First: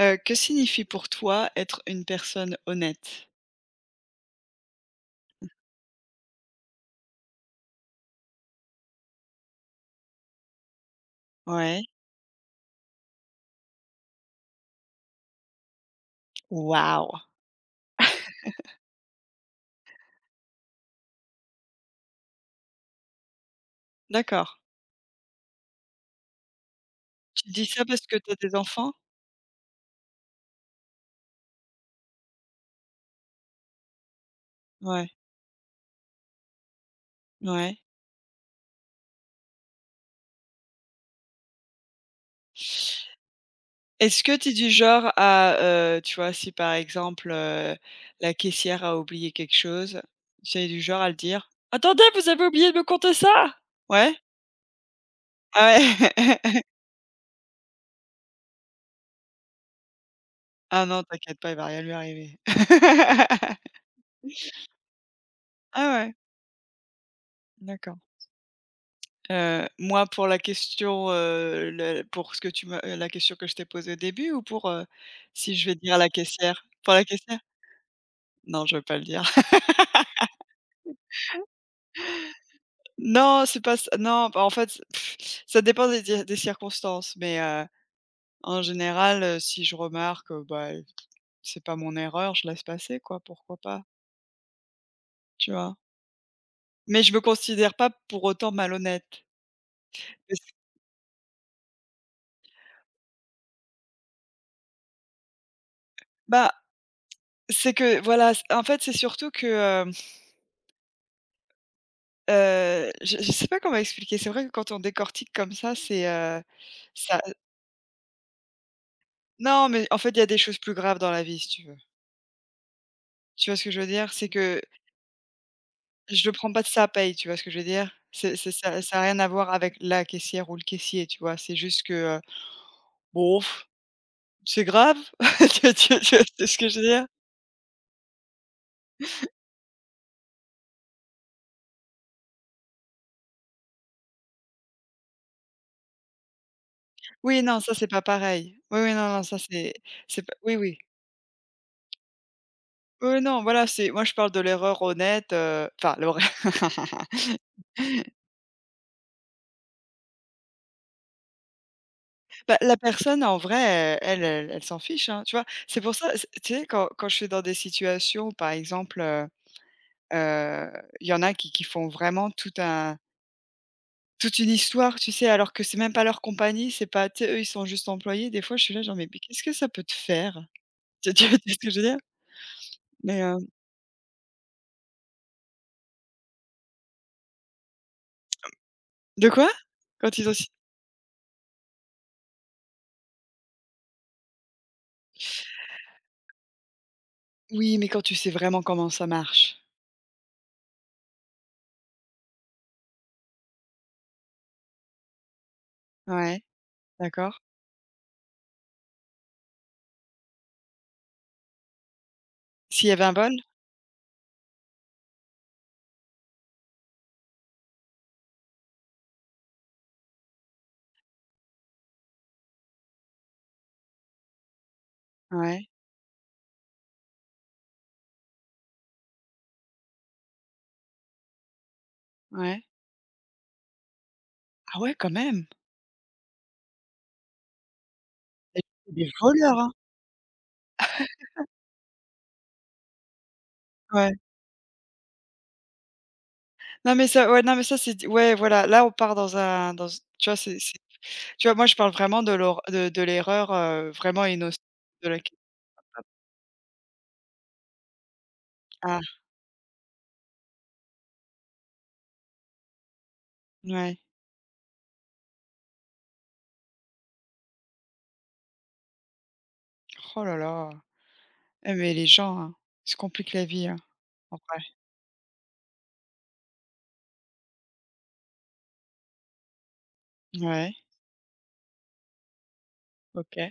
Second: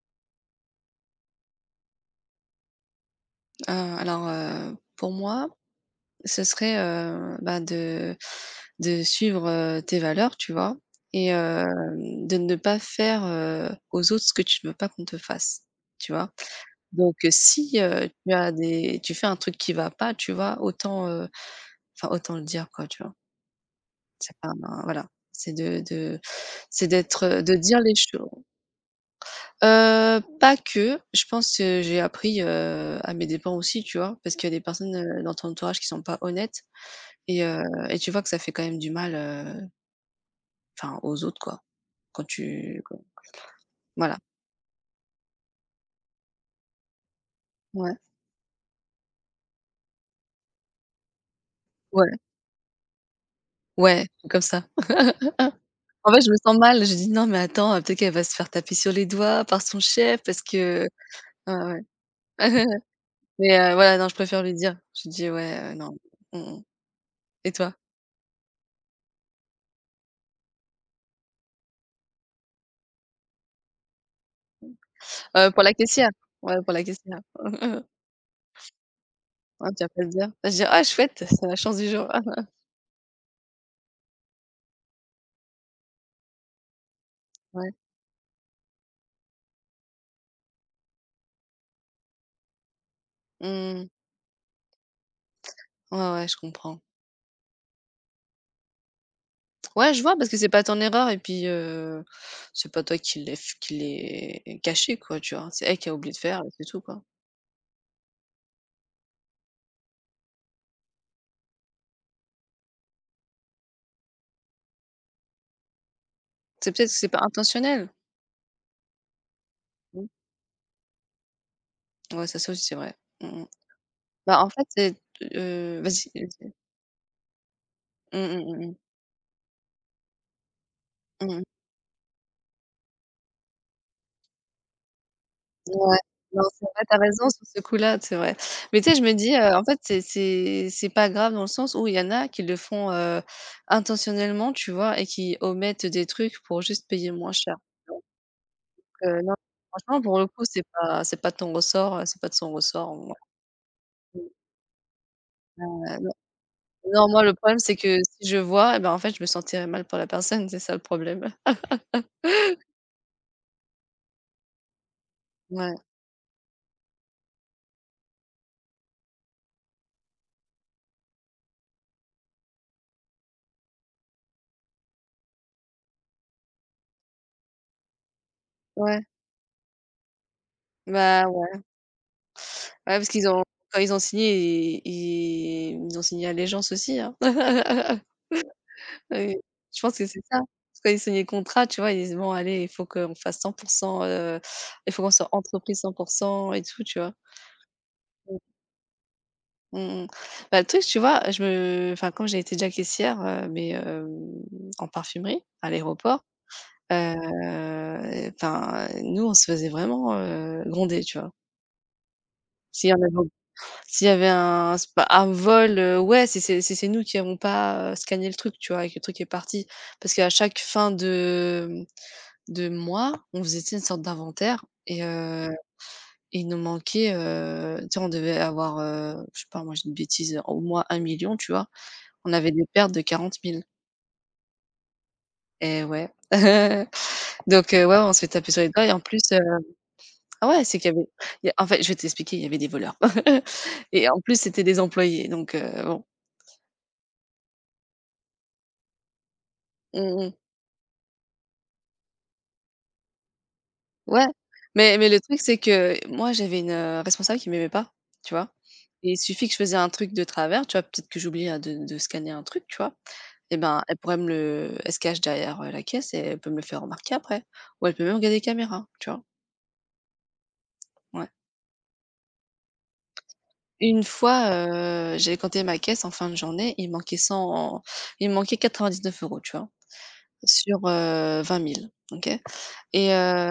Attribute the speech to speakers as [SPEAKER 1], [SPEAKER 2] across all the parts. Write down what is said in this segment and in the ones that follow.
[SPEAKER 1] Que signifie pour toi être une personne honnête?
[SPEAKER 2] Heu, alors, pour moi, ce serait, bah, de suivre, tes valeurs, tu vois? Et
[SPEAKER 1] Ouais.
[SPEAKER 2] de ne pas faire, aux autres ce que tu ne veux pas qu'on te fasse, tu vois?
[SPEAKER 1] Waouh!
[SPEAKER 2] Donc si, tu as des tu fais un truc qui va pas, tu vois? Autant, enfin autant le dire quoi, tu vois? C'est
[SPEAKER 1] D'accord.
[SPEAKER 2] pas un- Voilà, c'est d'être,
[SPEAKER 1] Tu
[SPEAKER 2] de
[SPEAKER 1] dis
[SPEAKER 2] dire
[SPEAKER 1] ça
[SPEAKER 2] les
[SPEAKER 1] parce que tu as
[SPEAKER 2] choses.
[SPEAKER 1] des enfants?
[SPEAKER 2] Pas que. Je pense, que j'ai appris, à mes dépens aussi, tu vois? Parce qu'il y a des personnes,
[SPEAKER 1] Ouais,
[SPEAKER 2] dans ton entourage qui sont pas honnêtes et heu
[SPEAKER 1] ouais.
[SPEAKER 2] et tu vois que ça fait quand même du mal, enfin aux autres quoi, quand tu quand voilà.
[SPEAKER 1] Est-ce que tu es du genre à, tu vois, si par exemple,
[SPEAKER 2] Ouais,
[SPEAKER 1] la caissière a oublié quelque chose, tu es du genre à le dire: «Attendez,
[SPEAKER 2] ouais,
[SPEAKER 1] vous avez oublié de me compter ça?»
[SPEAKER 2] ouais,
[SPEAKER 1] Ouais?
[SPEAKER 2] comme ça.
[SPEAKER 1] Ah
[SPEAKER 2] En fait, je me sens
[SPEAKER 1] ouais.
[SPEAKER 2] mal, je dis: «Non mais attends, peut-être qu'elle va se faire taper sur les doigts par son chef parce
[SPEAKER 1] Ah
[SPEAKER 2] que»
[SPEAKER 1] non, t'inquiète pas,
[SPEAKER 2] ouais,
[SPEAKER 1] il va rien lui arriver.
[SPEAKER 2] ouais. Mais voilà, non, je préfère lui dire. Je dis: «Ouais,
[SPEAKER 1] Ah
[SPEAKER 2] non».
[SPEAKER 1] ouais,
[SPEAKER 2] Mmh mh. Et toi?
[SPEAKER 1] d'accord. Moi pour la question, le pour ce que tu me la question que je t'ai posée au début ou pour, si
[SPEAKER 2] Pour
[SPEAKER 1] je vais
[SPEAKER 2] la
[SPEAKER 1] dire à la
[SPEAKER 2] caissière. Ouais,
[SPEAKER 1] caissière?
[SPEAKER 2] pour la
[SPEAKER 1] Pour la
[SPEAKER 2] caissière.
[SPEAKER 1] caissière? Non, je veux pas le dire.
[SPEAKER 2] Ouais, tu vas pas te dire tu vas te dire: «Ah chouette, c'est la chance du jour».
[SPEAKER 1] Non, c'est pas ç non, bah, en fait, pff, ça dépend des circonstances, mais,
[SPEAKER 2] Ouais.
[SPEAKER 1] en général, si je remarque, bah, c'est pas mon erreur, je laisse passer quoi, pourquoi pas,
[SPEAKER 2] Mmh.
[SPEAKER 1] tu vois?
[SPEAKER 2] Ouais, ouais, je comprends.
[SPEAKER 1] Mais je me considère pas pour autant malhonnête.
[SPEAKER 2] Ouais, je vois parce que
[SPEAKER 1] Parce
[SPEAKER 2] c'est pas ton erreur et puis, c'est pas toi qui l'ai caché quoi, tu vois? C'est elle qui a oublié de faire et
[SPEAKER 1] bah,
[SPEAKER 2] c'est tout quoi.
[SPEAKER 1] c'est que voilà, c en fait, c'est surtout que, je sais pas comment expliquer. C'est vrai que quand on décortique comme ça, c'est,
[SPEAKER 2] C'est peut-être que c'est
[SPEAKER 1] ça
[SPEAKER 2] pas intentionnel.
[SPEAKER 1] non, mais en
[SPEAKER 2] Mmh.
[SPEAKER 1] fait, il y a des choses plus graves dans la vie, si tu veux.
[SPEAKER 2] Ouais, ça ça aussi c'est vrai. Mmh mh.
[SPEAKER 1] Tu vois ce que je veux dire? C'est
[SPEAKER 2] Bah en
[SPEAKER 1] que
[SPEAKER 2] fait, vas-y,
[SPEAKER 1] je le prends
[SPEAKER 2] vas-y.
[SPEAKER 1] pas de sa paye, tu vois ce que je veux dire?
[SPEAKER 2] Mmh
[SPEAKER 1] C'est
[SPEAKER 2] mh,
[SPEAKER 1] c'est
[SPEAKER 2] mmh mh.
[SPEAKER 1] ça ça a rien à voir avec la caissière ou le caissier, tu vois?
[SPEAKER 2] Mmh.
[SPEAKER 1] C'est juste que, bon, c'est grave. Tu
[SPEAKER 2] Ouais,
[SPEAKER 1] tu tu vois
[SPEAKER 2] non,
[SPEAKER 1] ce
[SPEAKER 2] c'est
[SPEAKER 1] que je
[SPEAKER 2] vrai,
[SPEAKER 1] veux
[SPEAKER 2] tu as
[SPEAKER 1] dire?
[SPEAKER 2] raison sur ce coup-là, c'est vrai. Mais tu sais, je me dis, en fait, c'est pas grave dans le sens où il y en a qui le font, intentionnellement, tu vois? Et qui omettent des trucs pour juste payer moins
[SPEAKER 1] Oui,
[SPEAKER 2] cher.
[SPEAKER 1] non, ça, c'est pas
[SPEAKER 2] Donc
[SPEAKER 1] pareil. Oui, oui, non, non,
[SPEAKER 2] non,
[SPEAKER 1] ça, c'est
[SPEAKER 2] franchement, pour
[SPEAKER 1] c'est
[SPEAKER 2] le
[SPEAKER 1] pas
[SPEAKER 2] coup,
[SPEAKER 1] oui,
[SPEAKER 2] c'est
[SPEAKER 1] oui.
[SPEAKER 2] pas c'est pas de ton ressort, c'est pas de son ressort, moi.
[SPEAKER 1] Oui, non, voilà, c'est moi, je parle de l'erreur honnête, enfin
[SPEAKER 2] Non.
[SPEAKER 1] l'horreur.
[SPEAKER 2] Non, moi, le problème, c'est que si je vois, et ben, en fait, je me sentirais mal pour la personne, c'est ça le problème.
[SPEAKER 1] Bah, la personne en vrai, elle, elle s'en fiche, hein, tu vois?
[SPEAKER 2] Ouais,
[SPEAKER 1] C'est pour ça, c tu sais quand je suis dans des situations, par exemple, heu, il y en a qui font vraiment toute une histoire, tu sais? Alors que c'est même pas leur compagnie, c'est pas tu sais, eux, ils sont juste employés. Des fois, je suis là, genre:
[SPEAKER 2] ouais,
[SPEAKER 1] «Mais quest ce que ça peut te faire?» Tu
[SPEAKER 2] bah,
[SPEAKER 1] tu vois ce
[SPEAKER 2] ouais.
[SPEAKER 1] que je veux dire?
[SPEAKER 2] Ouais, parce
[SPEAKER 1] Mais,
[SPEAKER 2] qu'ils ont quand ils ont signé, i i ils ont signé allégeance aussi, hein.
[SPEAKER 1] de
[SPEAKER 2] Heu,
[SPEAKER 1] quoi?
[SPEAKER 2] je pense que
[SPEAKER 1] Quand
[SPEAKER 2] c'est
[SPEAKER 1] ils ont
[SPEAKER 2] ça.
[SPEAKER 1] si
[SPEAKER 2] Parce que quand ils signent les contrats, tu vois, ils disent: «Bon allez, il faut qu'on fasse 100. Heu, il faut qu'on soit entreprise 100% et tout», tu vois?
[SPEAKER 1] Oui, mais quand tu sais
[SPEAKER 2] Mmh.
[SPEAKER 1] vraiment comment ça marche.
[SPEAKER 2] Mmh mmh. Bah, le truc, tu vois, je me enfin, quand j'ai été déjà caissière, mais en parfumerie, à l'aéroport,
[SPEAKER 1] Ouais, d'accord.
[SPEAKER 2] enfin, nous, on se faisait vraiment, gronder, tu vois?
[SPEAKER 1] S'il
[SPEAKER 2] S'il
[SPEAKER 1] y
[SPEAKER 2] y en
[SPEAKER 1] avait un
[SPEAKER 2] avait
[SPEAKER 1] vol?
[SPEAKER 2] s'il y avait un c'est pas un vol, ouais, si c'est nous qui avons pas, scanné le truc, tu vois, et que le truc est parti. Parce qu'à chaque fin de moi, on faisait, tu sais, une sorte d'inventaire et
[SPEAKER 1] Ouais,
[SPEAKER 2] il nous manquait, tu sais, on devait avoir, je sais pas moi, j'ai une bêtise, au moins 1 million, tu vois? On avait
[SPEAKER 1] ouais.
[SPEAKER 2] des pertes de 40 000,
[SPEAKER 1] Ah ouais, quand même!
[SPEAKER 2] et ouais. Donc ouais, on se fait taper
[SPEAKER 1] Et
[SPEAKER 2] sur les
[SPEAKER 1] puis
[SPEAKER 2] doigts et
[SPEAKER 1] c'est
[SPEAKER 2] en
[SPEAKER 1] des
[SPEAKER 2] plus,
[SPEAKER 1] voleurs, hein?
[SPEAKER 2] ah ouais, c'est qu'il y a en fait, je vais t'expliquer, il y avait des voleurs et
[SPEAKER 1] Ouais.
[SPEAKER 2] en plus, c'était des employés donc bon.
[SPEAKER 1] Non mais ça ouais, non mais ça c'est ouais voilà, là on part dans un dans
[SPEAKER 2] Mmh
[SPEAKER 1] tu
[SPEAKER 2] mh.
[SPEAKER 1] vois, c'est tu vois, moi je parle vraiment de l'erreur, vraiment
[SPEAKER 2] Ouais,
[SPEAKER 1] innocente
[SPEAKER 2] mais
[SPEAKER 1] de
[SPEAKER 2] le
[SPEAKER 1] laque
[SPEAKER 2] truc, c'est que moi, j'avais une, responsable qui m'aimait pas, tu vois?
[SPEAKER 1] ah
[SPEAKER 2] Et il suffit que je faisais un truc de travers, tu vois? Peut-être que j'oubliais, de scanner un truc, tu vois? Et ben, elle
[SPEAKER 1] ouais.
[SPEAKER 2] pourrait me le elle se cache derrière, la caisse et elle peut me le faire remarquer après. Ou elle peut même regarder les caméras, tu vois?
[SPEAKER 1] Oh là là.
[SPEAKER 2] Ouais.
[SPEAKER 1] Eh mais les gens, hein, ils se compliquent la vie, hein,
[SPEAKER 2] Une
[SPEAKER 1] en
[SPEAKER 2] fois,
[SPEAKER 1] vrai.
[SPEAKER 2] j'ai compté ma caisse en fin de journée, il me manquait 99 euros, tu vois?
[SPEAKER 1] Ouais,
[SPEAKER 2] Sur, 20 000, OK? Et
[SPEAKER 1] OK.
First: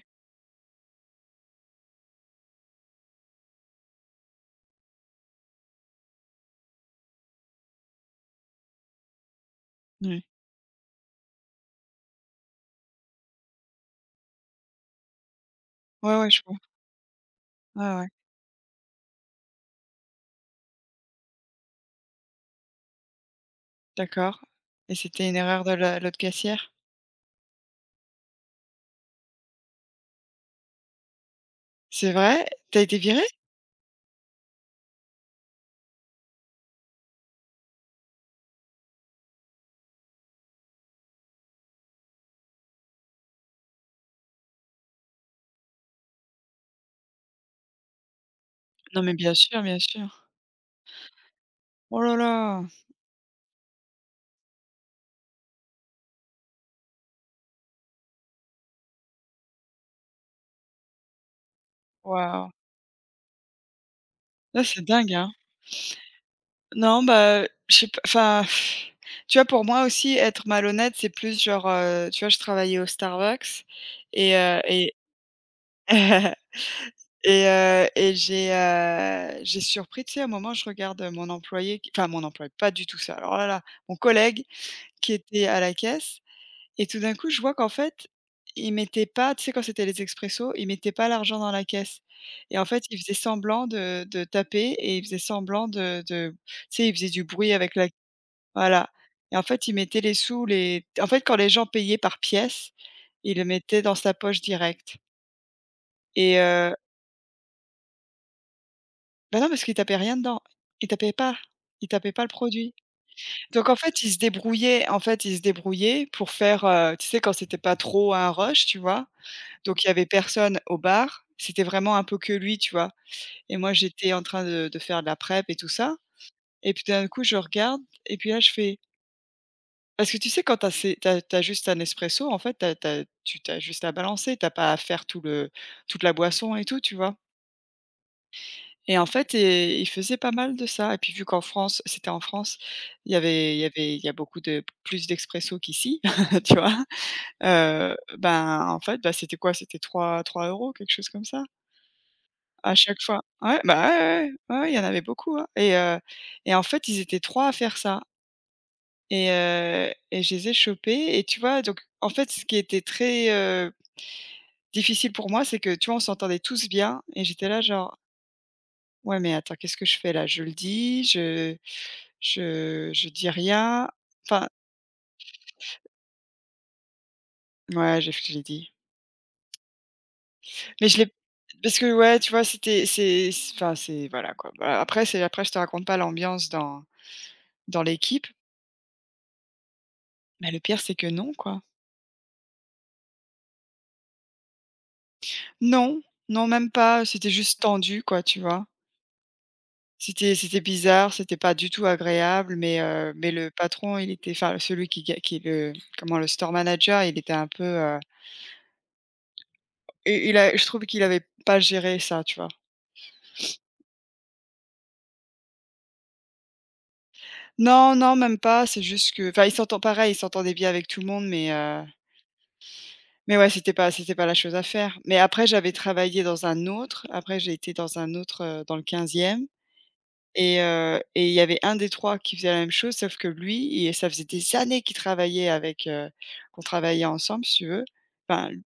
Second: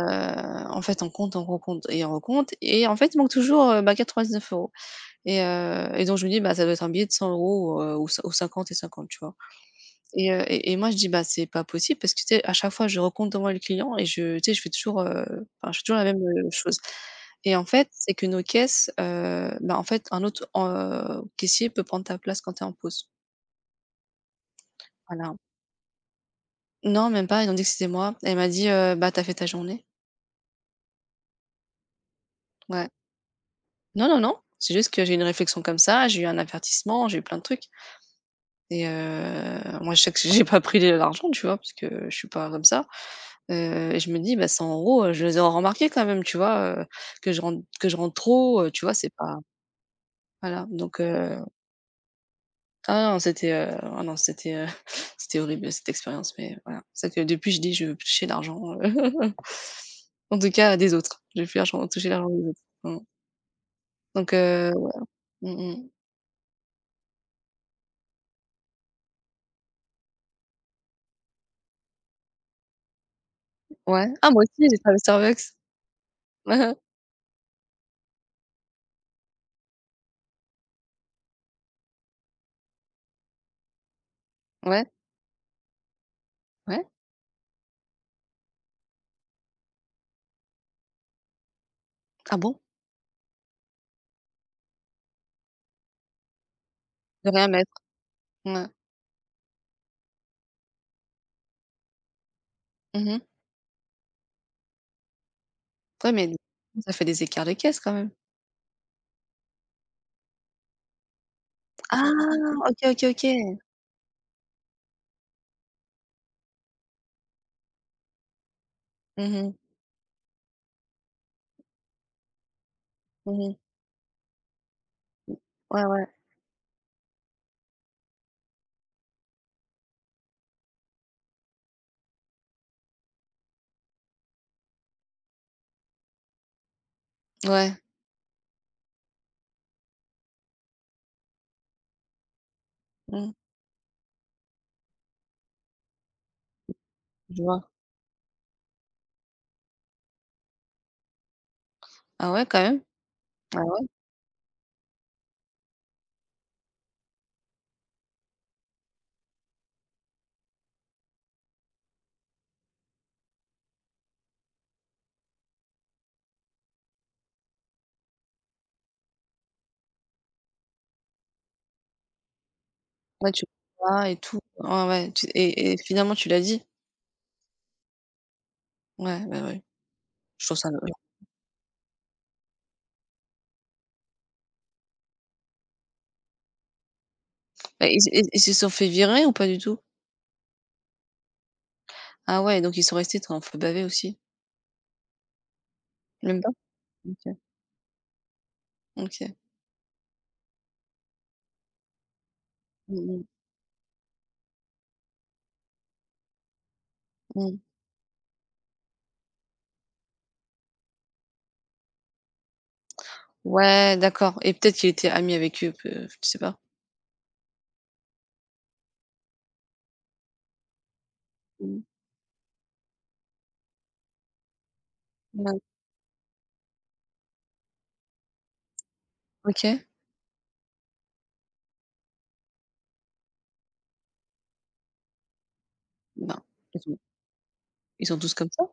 [SPEAKER 2] en fait, on compte, on recompte et en fait, il manque toujours, bah, 99 euros. Et et donc je me dis: «Bah, ça doit être un billet de 100 € ou cin ou 50 et 50», tu vois?
[SPEAKER 1] Ouais.
[SPEAKER 2] Et moi je dis: «Bah, c'est pas possible» parce que tu sais, à chaque fois je recompte devant le client et je tu sais, je fais toujours, enfin je fais toujours la
[SPEAKER 1] Ouais,
[SPEAKER 2] même,
[SPEAKER 1] ouais, je vois.
[SPEAKER 2] chose. Et en fait,
[SPEAKER 1] Ouais, ouais,
[SPEAKER 2] c'est que nos caisses, bah, en fait, un autre, caissier peut prendre ta place quand tu es en pause.
[SPEAKER 1] d'accord et c'était une
[SPEAKER 2] Voilà.
[SPEAKER 1] erreur de la l'autre caissière?
[SPEAKER 2] Non, même pas, ils ont dit que c'était moi. Elle m'a dit, «Bah, t'as fait ta journée».
[SPEAKER 1] C'est vrai? Tu as
[SPEAKER 2] Ouais.
[SPEAKER 1] été virée?
[SPEAKER 2] Non, non, non, c'est juste que j'ai eu une réflexion comme ça, j'ai eu un avertissement, j'ai eu plein de trucs. Et moi je sais que j'ai pas pris l'argent, tu vois? Parce que je suis pas comme ça. Et je me dis: «Bah, 100 €, je les aurais remarqués quand même», tu vois? Que je rentre que je rentre trop, tu vois?
[SPEAKER 1] Non
[SPEAKER 2] C'est
[SPEAKER 1] mais bien
[SPEAKER 2] pas
[SPEAKER 1] sûr, bien sûr.
[SPEAKER 2] Voilà, donc
[SPEAKER 1] Oh là là.
[SPEAKER 2] ah non, c'était, c'était horrible cette expérience, mais voilà. C'est vrai que depuis je dis: «Je veux plus toucher l'argent», en tout cas des autres. Je veux plus l'argent toucher l'argent
[SPEAKER 1] Waouh.
[SPEAKER 2] des autres. Mmh. Donc
[SPEAKER 1] Là, c'est dingue, hein.
[SPEAKER 2] mmh mh.
[SPEAKER 1] Non, bah, je sais p enfin, tu vois, pour moi aussi, être malhonnête, c'est plus genre, tu vois, je travaillais au Starbucks
[SPEAKER 2] Ouais. Ah moi aussi j'ai
[SPEAKER 1] et
[SPEAKER 2] travaillé au Starbucks.
[SPEAKER 1] et j'ai surpris, tu sais, à un moment, je regarde mon employé qui enfin, mon employé, pas du tout ça, alors là là, mon collègue
[SPEAKER 2] Ouais, ouais.
[SPEAKER 1] qui était à la caisse
[SPEAKER 2] Ouais.
[SPEAKER 1] et tout d'un coup, je vois qu'en fait, il mettait pas tu sais, quand c'était les expressos, il mettait pas l'argent dans la caisse
[SPEAKER 2] Ah
[SPEAKER 1] et
[SPEAKER 2] bon?
[SPEAKER 1] en fait, il faisait semblant de taper et il faisait semblant de tu sais, il faisait du
[SPEAKER 2] De rien
[SPEAKER 1] bruit
[SPEAKER 2] mettre.
[SPEAKER 1] avec la
[SPEAKER 2] Ouais.
[SPEAKER 1] voilà et en fait, il mettait les sous, les en fait, quand les gens payaient par pièce,
[SPEAKER 2] Mmh.
[SPEAKER 1] il le mettait dans sa poche direct
[SPEAKER 2] Ouais, mais
[SPEAKER 1] et
[SPEAKER 2] ça fait des écarts de caisse quand même.
[SPEAKER 1] bah, non, parce qu'il tapait rien dedans. Il tapait pas. Il tapait pas le
[SPEAKER 2] Ah!
[SPEAKER 1] produit.
[SPEAKER 2] OK, OK, OK.
[SPEAKER 1] Donc en fait, il se débrouillait en fait, il se débrouillait pour faire, tu sais, quand c'était pas trop un rush, tu vois?
[SPEAKER 2] Mmh mh.
[SPEAKER 1] Donc il y avait personne au bar, c'était vraiment un peu que lui, tu vois?
[SPEAKER 2] Mmh mh.
[SPEAKER 1] Et moi, j'étais en train de faire de la prep et tout
[SPEAKER 2] Ouais,
[SPEAKER 1] ça
[SPEAKER 2] ouais.
[SPEAKER 1] et puis d'un coup, je regarde et puis là, je fais. Parce que tu sais, quand tu as ces juste un espresso, en fait, t'as as tu as juste à balancer, t'as pas à faire toute la boisson et tout, tu vois?
[SPEAKER 2] Ouais.
[SPEAKER 1] Et en fait, et ils faisaient pas mal de ça et puis vu qu'en France c'était en France, il y
[SPEAKER 2] Mmh.
[SPEAKER 1] avait il y avait il y a beaucoup de plus d'expresso qu'ici, tu vois?
[SPEAKER 2] Je vois.
[SPEAKER 1] Ben, en fait, bah, c'était quoi? C'était trois 3 €, quelque chose comme ça,
[SPEAKER 2] Ah ouais, quand
[SPEAKER 1] à
[SPEAKER 2] même?
[SPEAKER 1] chaque fois. Ouais,
[SPEAKER 2] Ah ouais?
[SPEAKER 1] bah, ouais, ouais, ouais, ouais, il y en avait beaucoup, hein et en fait, ils étaient 3 à faire ça. Et je les ai chopés et tu vois? Donc en fait, ce qui était très, difficile pour moi, c'est que, tu vois? On s'entendait tous bien et j'étais là genre: «Ouais, mais attends, qu'est-ce que je fais là? Je le dis? Je dis
[SPEAKER 2] Ouais, tu
[SPEAKER 1] rien?»
[SPEAKER 2] vois et tout.
[SPEAKER 1] Enfin,
[SPEAKER 2] Ouais, ouais, tu et finalement tu l'as dit?
[SPEAKER 1] ouais, j'ai je l'ai dit.
[SPEAKER 2] Ouais, ouais, ouais. Je trouve ça
[SPEAKER 1] Mais je l'ai
[SPEAKER 2] Et
[SPEAKER 1] parce que ouais, tu vois? C'était c'est c enfin, c'est voilà quoi. Bah, après je te raconte pas l'ambiance dans
[SPEAKER 2] ils
[SPEAKER 1] l'équipe,
[SPEAKER 2] ils ils se sont fait virer ou pas du tout?
[SPEAKER 1] mais le pire, c'est que non, quoi.
[SPEAKER 2] Ah ouais, donc ils sont restés te un peu bavés aussi?
[SPEAKER 1] Non,
[SPEAKER 2] Même
[SPEAKER 1] non,
[SPEAKER 2] pas?
[SPEAKER 1] même pas, c'était
[SPEAKER 2] OK.
[SPEAKER 1] juste tendu, quoi, tu vois?
[SPEAKER 2] OK.
[SPEAKER 1] C'était bizarre, c'était pas du tout agréable,
[SPEAKER 2] Mmh mh.
[SPEAKER 1] mais le patron, il était enfin celui qui est le comment? Le store manager, il était un
[SPEAKER 2] Mmh.
[SPEAKER 1] peu, et il a je trouve qu'il avait pas géré ça, tu vois?
[SPEAKER 2] Ouais, d'accord, et peut-être qu'il était ami avec eux, peu tu sais pas?
[SPEAKER 1] Non, non, même pas, c'est juste que enfin il s'entendait bien avec tout le monde, mais,
[SPEAKER 2] Mmh.
[SPEAKER 1] mais ouais, c'était pas la chose à faire. Mais
[SPEAKER 2] Ouais.
[SPEAKER 1] après j'ai été dans un autre, dans le quinzième.
[SPEAKER 2] OK.
[SPEAKER 1] Et il y avait un des 3 qui faisait la même chose, sauf que lui, il ça faisait des années qu'il travaillait avec,
[SPEAKER 2] Ben,
[SPEAKER 1] qu'on
[SPEAKER 2] ils sont
[SPEAKER 1] travaillait ensemble, si tu veux.
[SPEAKER 2] ils sont tous
[SPEAKER 1] Enfin,
[SPEAKER 2] comme ça?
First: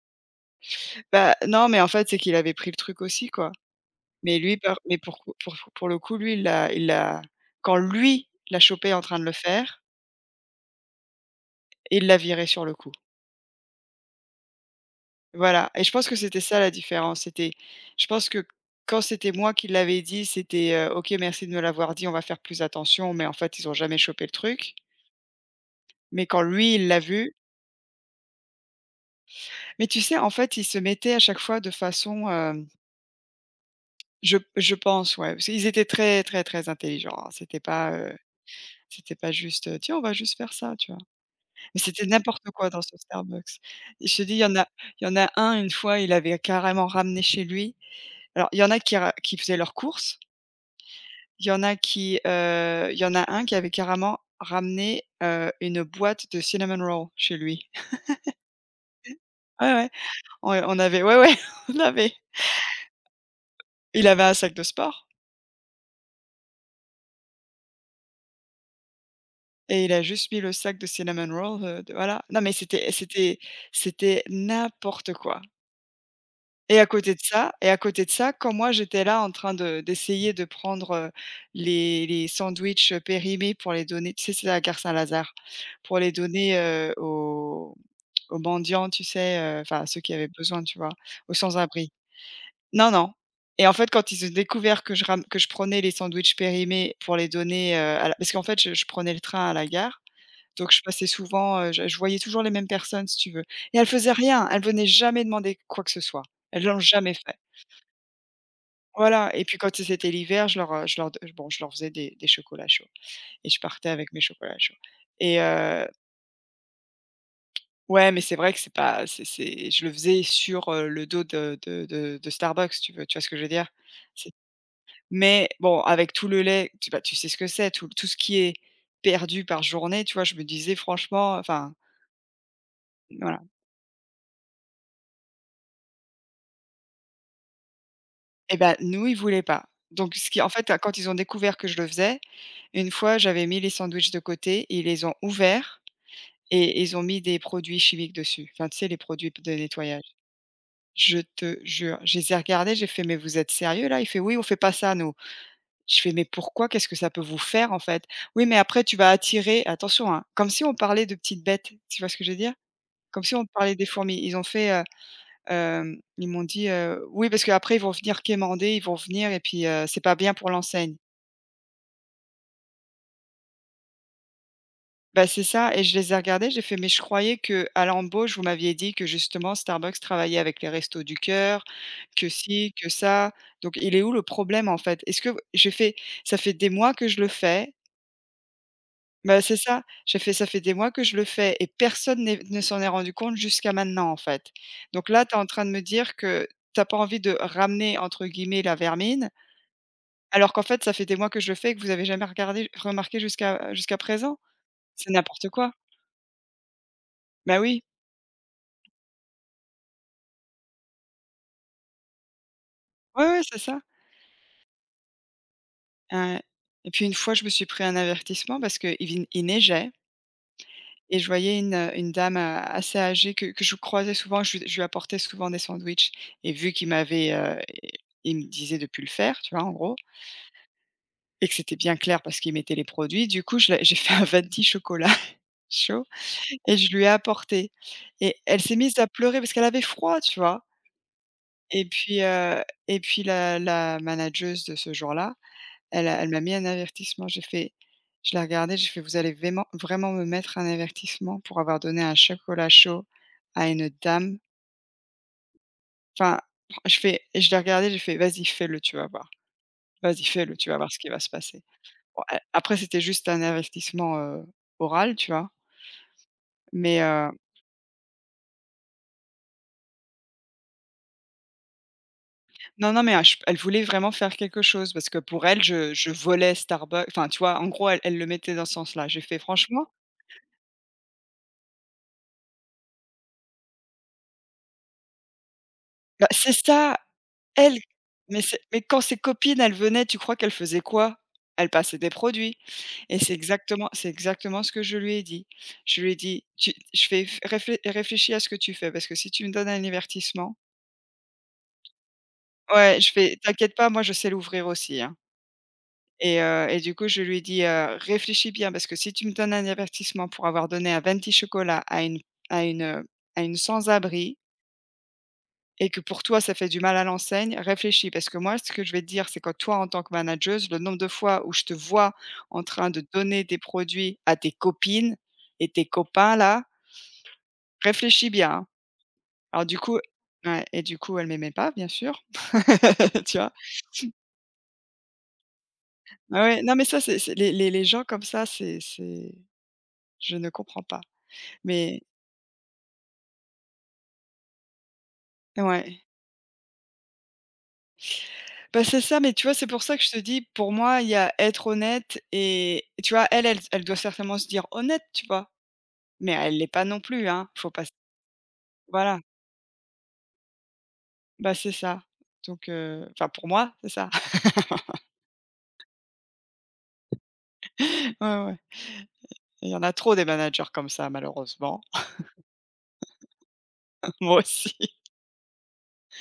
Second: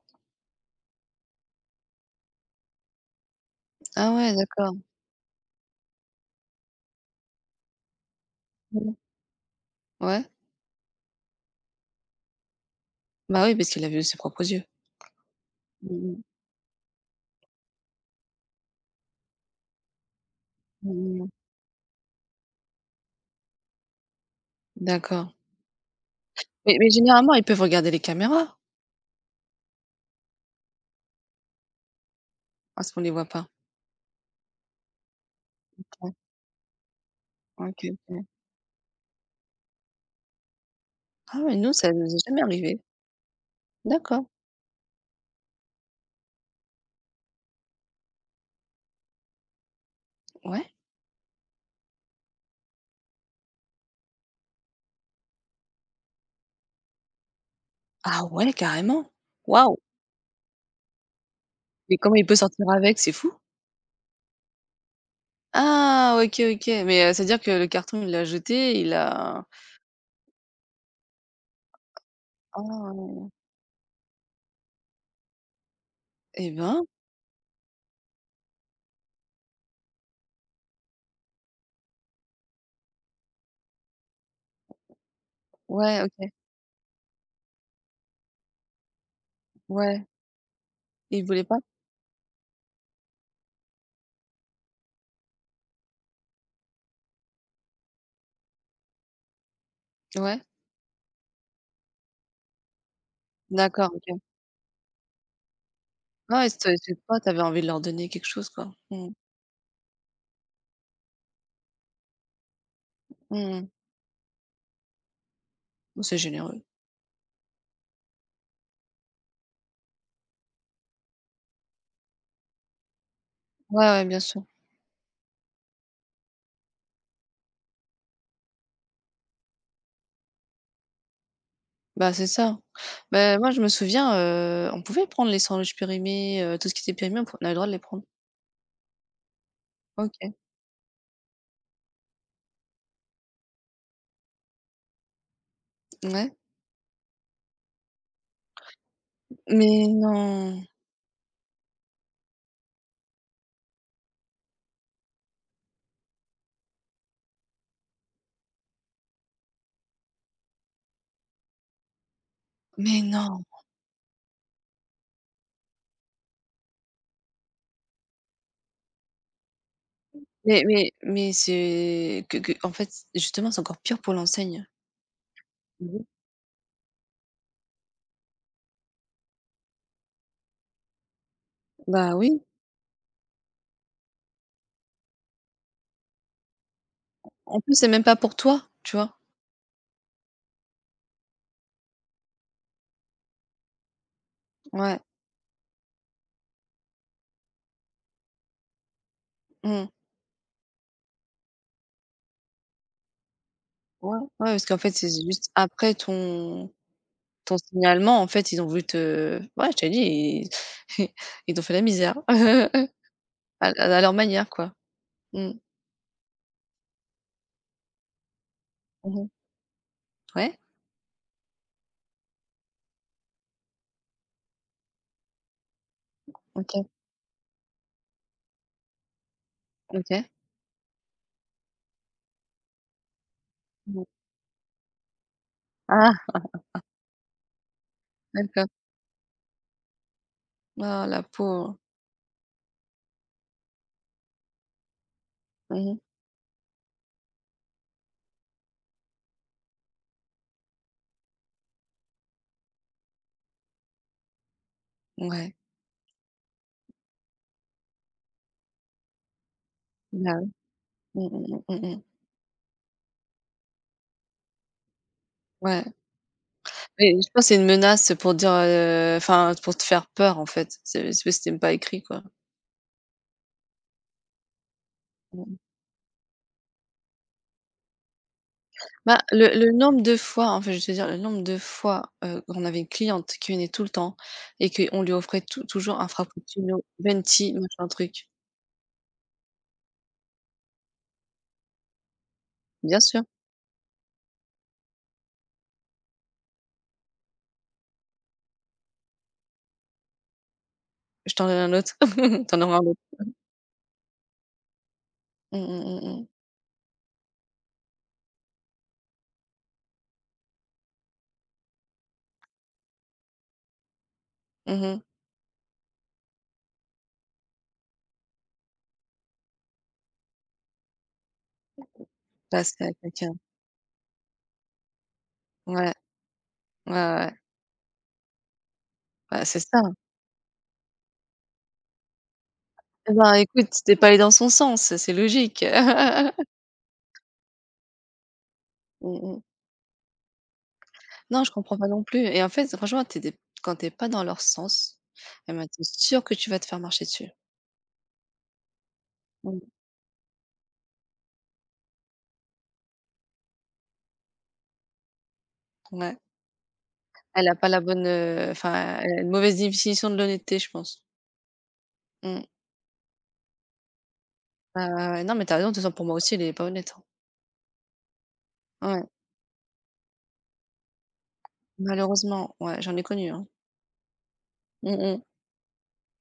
[SPEAKER 1] bah, non, mais en fait, c'est qu'il avait pris le truc aussi, quoi.
[SPEAKER 2] Ah ouais,
[SPEAKER 1] Mais lui,
[SPEAKER 2] d'accord.
[SPEAKER 1] par mais pour le coup, lui, il l'a quand lui l'a
[SPEAKER 2] Mmh.
[SPEAKER 1] chopé en train de le faire,
[SPEAKER 2] Ouais.
[SPEAKER 1] il l'a viré sur le coup.
[SPEAKER 2] Bah, oui, parce qu'il l'a vu de ses propres yeux.
[SPEAKER 1] Voilà et je pense
[SPEAKER 2] Mmh
[SPEAKER 1] que
[SPEAKER 2] mh.
[SPEAKER 1] c'était ça la différence. C'était Je pense que quand c'était moi qui l'avais dit, c'était: «OK,
[SPEAKER 2] Mmh mh.
[SPEAKER 1] merci de me l'avoir dit, on va faire plus attention», mais en fait, ils ont jamais chopé le truc.
[SPEAKER 2] D'accord.
[SPEAKER 1] Mais quand lui,
[SPEAKER 2] Mais
[SPEAKER 1] il
[SPEAKER 2] mais
[SPEAKER 1] l'a vu.
[SPEAKER 2] généralement, ils peuvent regarder les caméras,
[SPEAKER 1] Mais tu sais, en fait, ils se mettaient à chaque fois de façon,
[SPEAKER 2] parce qu'on les voit pas?
[SPEAKER 1] je pense, ouais, parce qu'ils étaient
[SPEAKER 2] Ouais,
[SPEAKER 1] très, très, très intelligents, hein. C'était
[SPEAKER 2] OK,
[SPEAKER 1] pas, heu,
[SPEAKER 2] OK.
[SPEAKER 1] c'était pas juste: «Tiens, on va juste faire ça», tu vois?
[SPEAKER 2] Ah ouais, nous,
[SPEAKER 1] Mais
[SPEAKER 2] ça
[SPEAKER 1] c'était
[SPEAKER 2] nous est jamais
[SPEAKER 1] n'importe quoi
[SPEAKER 2] arrivé.
[SPEAKER 1] dans ce Starbucks. Et je te
[SPEAKER 2] D'accord,
[SPEAKER 1] dis, il y en a un, une fois, il avait carrément ramené chez lui, alors il y en a qui faisaient leurs courses,
[SPEAKER 2] ouais.
[SPEAKER 1] il y en a un qui avait carrément ramené, une boîte de cinnamon roll chez lui.
[SPEAKER 2] Ah ouais, carrément.
[SPEAKER 1] Ouais,
[SPEAKER 2] Waouh!
[SPEAKER 1] ouais, on on avait ouais, ouais, on
[SPEAKER 2] Mais
[SPEAKER 1] avait
[SPEAKER 2] comment il peut sortir avec? C'est fou.
[SPEAKER 1] il avait un sac de sport.
[SPEAKER 2] Ah OK, OK. Mais c'est-à-dire que le carton, il l'a jeté, il a.
[SPEAKER 1] Et il a juste mis le sac de cinnamon roll, de voilà. Non, mais c'était
[SPEAKER 2] Ah
[SPEAKER 1] c'était c'était n'importe quoi
[SPEAKER 2] et
[SPEAKER 1] et
[SPEAKER 2] ben,
[SPEAKER 1] à côté de ça et à côté de ça, quand moi j'étais là en train de d'essayer de prendre, les sandwichs, périmés pour les donner tu sais, c'est à la gare Saint-Lazare, pour
[SPEAKER 2] ouais,
[SPEAKER 1] les
[SPEAKER 2] OK,
[SPEAKER 1] donner, aux mendiants, tu sais, enfin à ceux
[SPEAKER 2] ouais.
[SPEAKER 1] qui avaient besoin, tu vois?
[SPEAKER 2] Il
[SPEAKER 1] Aux
[SPEAKER 2] voulait pas?
[SPEAKER 1] sans-abri. Non, non, et en fait, quand ils ont découvert que je ram que je prenais les sandwichs périmés pour les donner, à la parce qu'en fait, je prenais le train à la gare,
[SPEAKER 2] Ouais,
[SPEAKER 1] donc je passais souvent, je voyais toujours les mêmes personnes si tu veux, et elle
[SPEAKER 2] d'accord,
[SPEAKER 1] faisait
[SPEAKER 2] OK.
[SPEAKER 1] rien, elle venait jamais demander quoi que ce soit.
[SPEAKER 2] Ah ouais,
[SPEAKER 1] Elles
[SPEAKER 2] c'est
[SPEAKER 1] l'ont jamais
[SPEAKER 2] toi, tu
[SPEAKER 1] fait.
[SPEAKER 2] avais envie de leur donner quelque chose, quoi. Mmh.
[SPEAKER 1] Voilà et puis quand c'était l'hiver, je leur, je leur faisais des chocolats chauds
[SPEAKER 2] Mmh
[SPEAKER 1] et je
[SPEAKER 2] mh.
[SPEAKER 1] partais avec mes chocolats chauds et,
[SPEAKER 2] C'est généreux.
[SPEAKER 1] ouais, mais c'est vrai que c'est pas c'est c'est je le faisais sur, le dos de Starbucks si tu veux, tu vois ce que je veux dire?
[SPEAKER 2] Ouais, ouais, bien
[SPEAKER 1] C'est
[SPEAKER 2] sûr.
[SPEAKER 1] Mais bon, avec tout le lait, tu bah, tu sais ce que c'est, tout ce qui est perdu par journée, tu vois? Je me disais franchement, enfin,
[SPEAKER 2] Bah, c'est ça. Bah,
[SPEAKER 1] voilà.
[SPEAKER 2] moi, je me souviens, on pouvait prendre les sandwichs périmés, tout ce qui était périmé, on avait le droit de les prendre.
[SPEAKER 1] Et ben nous, ils voulaient pas. Donc ce
[SPEAKER 2] OK.
[SPEAKER 1] quand ils ont découvert que je le faisais, une fois, j'avais mis les sandwichs de côté, ils les ont ouverts
[SPEAKER 2] Ouais.
[SPEAKER 1] et ils ont mis des produits chimiques dessus. Enfin, tu sais, les produits de
[SPEAKER 2] Mais
[SPEAKER 1] nettoyage.
[SPEAKER 2] non!
[SPEAKER 1] Je te jure, je les ai regardés, j'ai fait: «Mais vous êtes sérieux là?» Il fait: «Oui, on fait pas ça nous». Je fais: «Mais pourquoi? Qu'est-ce que ça peut vous faire en fait?» «Oui, mais après tu vas attirer» attention, hein, comme si on parlait de petites bêtes, tu vois ce que je veux dire?
[SPEAKER 2] Mais
[SPEAKER 1] Comme si
[SPEAKER 2] non!
[SPEAKER 1] on parlait des fourmis. Ils ont fait, ils m'ont dit, «Oui, parce qu'après ils vont venir quémander, ils vont venir et puis, c'est pas bien pour
[SPEAKER 2] Mais mais
[SPEAKER 1] l'enseigne».
[SPEAKER 2] mais c'est que en fait, justement, c'est encore pire pour l'enseigne.
[SPEAKER 1] Bah, c'est ça et je
[SPEAKER 2] Mmh.
[SPEAKER 1] les ai regardés, j'ai fait: «Mais je croyais que qu'à l'embauche, vous m'aviez dit que justement Starbucks travaillait avec les Restos du Cœur,
[SPEAKER 2] Bah,
[SPEAKER 1] que
[SPEAKER 2] oui.
[SPEAKER 1] si que ça, donc il est où le problème en fait? Est-ce que j'ai fait: «Ça fait des mois que je le
[SPEAKER 2] En
[SPEAKER 1] fais».
[SPEAKER 2] plus, c'est même pas pour toi, tu vois?
[SPEAKER 1] Bah, c'est ça, j'ai fait: «Ça fait des mois que je le fais et personne n'est ne s'en est rendu compte jusqu'à maintenant en fait.
[SPEAKER 2] Ouais.
[SPEAKER 1] Donc là, tu es en train de me dire que t'as pas envie de "ramener" entre guillemets la vermine».
[SPEAKER 2] Mmh.
[SPEAKER 1] Alors qu'en fait, ça fait des mois que je le fais et que vous avez jamais regardé remarqué jusqu'à
[SPEAKER 2] Ouais, ouais,
[SPEAKER 1] présent.
[SPEAKER 2] parce qu'en fait, c'est
[SPEAKER 1] C'est n'importe
[SPEAKER 2] juste
[SPEAKER 1] quoi.
[SPEAKER 2] après
[SPEAKER 1] Bah
[SPEAKER 2] ton
[SPEAKER 1] oui,
[SPEAKER 2] signalement, en fait, ils ont voulu te ouais, je t'ai dit, ils ils t'ont fait la misère
[SPEAKER 1] ouais, ouais, c'est ça.
[SPEAKER 2] à leur manière, quoi. Mmh.
[SPEAKER 1] Heu et puis une fois, je me suis pris un avertissement parce qu'il vin
[SPEAKER 2] Mmh.
[SPEAKER 1] il neigeait
[SPEAKER 2] Ouais,
[SPEAKER 1] et je voyais une dame, assez âgée que je croisais souvent, je lui apportais souvent des sandwichs et vu
[SPEAKER 2] OK.
[SPEAKER 1] il me disait de plus le faire, tu vois, en gros
[SPEAKER 2] OK.
[SPEAKER 1] et que c'était bien clair parce qu'il mettait les produits, du coup, je l'ai j'ai
[SPEAKER 2] Mmh.
[SPEAKER 1] fait un venti chocolat chaud
[SPEAKER 2] Ah!
[SPEAKER 1] et je lui ai apporté et elle
[SPEAKER 2] D'accord.
[SPEAKER 1] s'est mise à pleurer parce qu'elle avait froid, tu vois?
[SPEAKER 2] Ah, la pauvre.
[SPEAKER 1] Et puis la manageuse de ce jour-là,
[SPEAKER 2] Mmh mh.
[SPEAKER 1] elle m'a mis un avertissement. J'ai fait je l'ai regardée, j'ai fait: «Vous allez vraiment vraiment me mettre un avertissement pour avoir donné un chocolat chaud à une dame?»
[SPEAKER 2] Ouais.
[SPEAKER 1] Enfin, je fais et je l'ai regardée, j'ai fait: «Vas-y, fais-le, tu vas voir. Vas-y,
[SPEAKER 2] Bah, oui.
[SPEAKER 1] fais-le, tu vas voir ce qui va
[SPEAKER 2] Mmh,
[SPEAKER 1] se
[SPEAKER 2] mmh,
[SPEAKER 1] passer».
[SPEAKER 2] mmh, mmh. Mmh.
[SPEAKER 1] Bon, a après c'était juste un avertissement, oral, tu vois?
[SPEAKER 2] Ouais.
[SPEAKER 1] Mais,
[SPEAKER 2] Mais je pense c'est une menace pour dire, enfin, pour te faire peur, en fait. C'est parce que c'est même pas écrit, quoi.
[SPEAKER 1] non, non, mais elle voulait vraiment faire quelque chose parce que pour
[SPEAKER 2] Mmh.
[SPEAKER 1] elle, je volais Starbucks, enfin, tu vois? En gros, elle le mettait dans ce sens-là.
[SPEAKER 2] Bah,
[SPEAKER 1] J'ai fait:
[SPEAKER 2] le
[SPEAKER 1] «Franchement».
[SPEAKER 2] nombre de fois, en fait, je vais te dire le nombre de fois, on avait une cliente qui venait tout le temps et qu'on lui offrait toujours un
[SPEAKER 1] Bah, c'est
[SPEAKER 2] frappuccino,
[SPEAKER 1] ça,
[SPEAKER 2] venti,
[SPEAKER 1] elle
[SPEAKER 2] machin truc.
[SPEAKER 1] mais c'est mais quand ses copines, elles venaient, tu crois qu'elles faisaient quoi? Elles passaient des produits
[SPEAKER 2] Bien
[SPEAKER 1] et
[SPEAKER 2] sûr,
[SPEAKER 1] c'est exactement ce que je lui ai dit. Je lui ai dit: «Tu» je fais: «F réflé Réfléchis à ce que tu fais parce que si tu me donnes un avertissement».
[SPEAKER 2] je t'en donne un autre. Tu en auras un
[SPEAKER 1] Ouais,
[SPEAKER 2] autre.
[SPEAKER 1] je fais: «T'inquiète pas, moi je sais l'ouvrir aussi, hein».
[SPEAKER 2] Mmh, mmh, mmh, mmh.
[SPEAKER 1] Et et du coup, je lui ai dit, «Réfléchis bien parce que si tu me donnes un avertissement pour avoir donné un venti chocolat à une à une, à une sans abri».
[SPEAKER 2] Mmh mh.
[SPEAKER 1] Et que pour toi, ça fait du mal à l'enseigne, réfléchis parce que moi, ce que je vais te dire, c'est que toi, en tant que manageuse, le nombre de fois où je te vois en
[SPEAKER 2] Passer
[SPEAKER 1] train
[SPEAKER 2] à
[SPEAKER 1] de
[SPEAKER 2] quelqu'un.
[SPEAKER 1] donner des produits à tes copines et tes
[SPEAKER 2] Ouais.
[SPEAKER 1] copains là,
[SPEAKER 2] Ouais, ouais, ouais.
[SPEAKER 1] réfléchis bien, hein.
[SPEAKER 2] Bah, c'est
[SPEAKER 1] Alors du
[SPEAKER 2] ça.
[SPEAKER 1] coup ouais et du coup, elle m'aimait pas bien sûr,
[SPEAKER 2] Eh ben,
[SPEAKER 1] tu vois?
[SPEAKER 2] écoute, t'es pas allé dans son sens, c'est logique.
[SPEAKER 1] Ah ouais, non mais ça c'est les gens comme ça,
[SPEAKER 2] Mmh
[SPEAKER 1] c'est
[SPEAKER 2] mh.
[SPEAKER 1] je ne comprends pas.
[SPEAKER 2] Non, je comprends pas
[SPEAKER 1] Mais
[SPEAKER 2] non plus et en fait, franchement, tu des quand t'es pas dans leur sens, eh ben, tu es
[SPEAKER 1] ouais.
[SPEAKER 2] sûre que tu vas te faire marcher dessus.
[SPEAKER 1] Bah, c'est ça, mais tu vois, c'est
[SPEAKER 2] Mmh,
[SPEAKER 1] pour ça que je te dis, pour moi, il y a être honnête et tu vois, elle, elle doit certainement se dire honnête, tu vois?
[SPEAKER 2] ouais.
[SPEAKER 1] Mais elle l'est pas non plus,
[SPEAKER 2] Elle
[SPEAKER 1] hein.
[SPEAKER 2] a pas
[SPEAKER 1] Faut
[SPEAKER 2] la
[SPEAKER 1] pas s
[SPEAKER 2] bonne, enfin, elle
[SPEAKER 1] Voilà,
[SPEAKER 2] a une mauvaise définition de l'honnêteté, je pense.
[SPEAKER 1] bah, c'est ça.
[SPEAKER 2] Mmh.
[SPEAKER 1] Donc enfin pour moi, c'est ça.
[SPEAKER 2] Ouais, ouais, ouais. Non, mais t'as raison, de toute façon pour moi aussi, elle est pas honnête, hein.
[SPEAKER 1] Ouais, ouais.
[SPEAKER 2] Ouais,
[SPEAKER 1] Il y en a trop des managers comme ça malheureusement.
[SPEAKER 2] malheureusement, ouais, j'en ai connu, hein.
[SPEAKER 1] Moi aussi.
[SPEAKER 2] Mmh mh.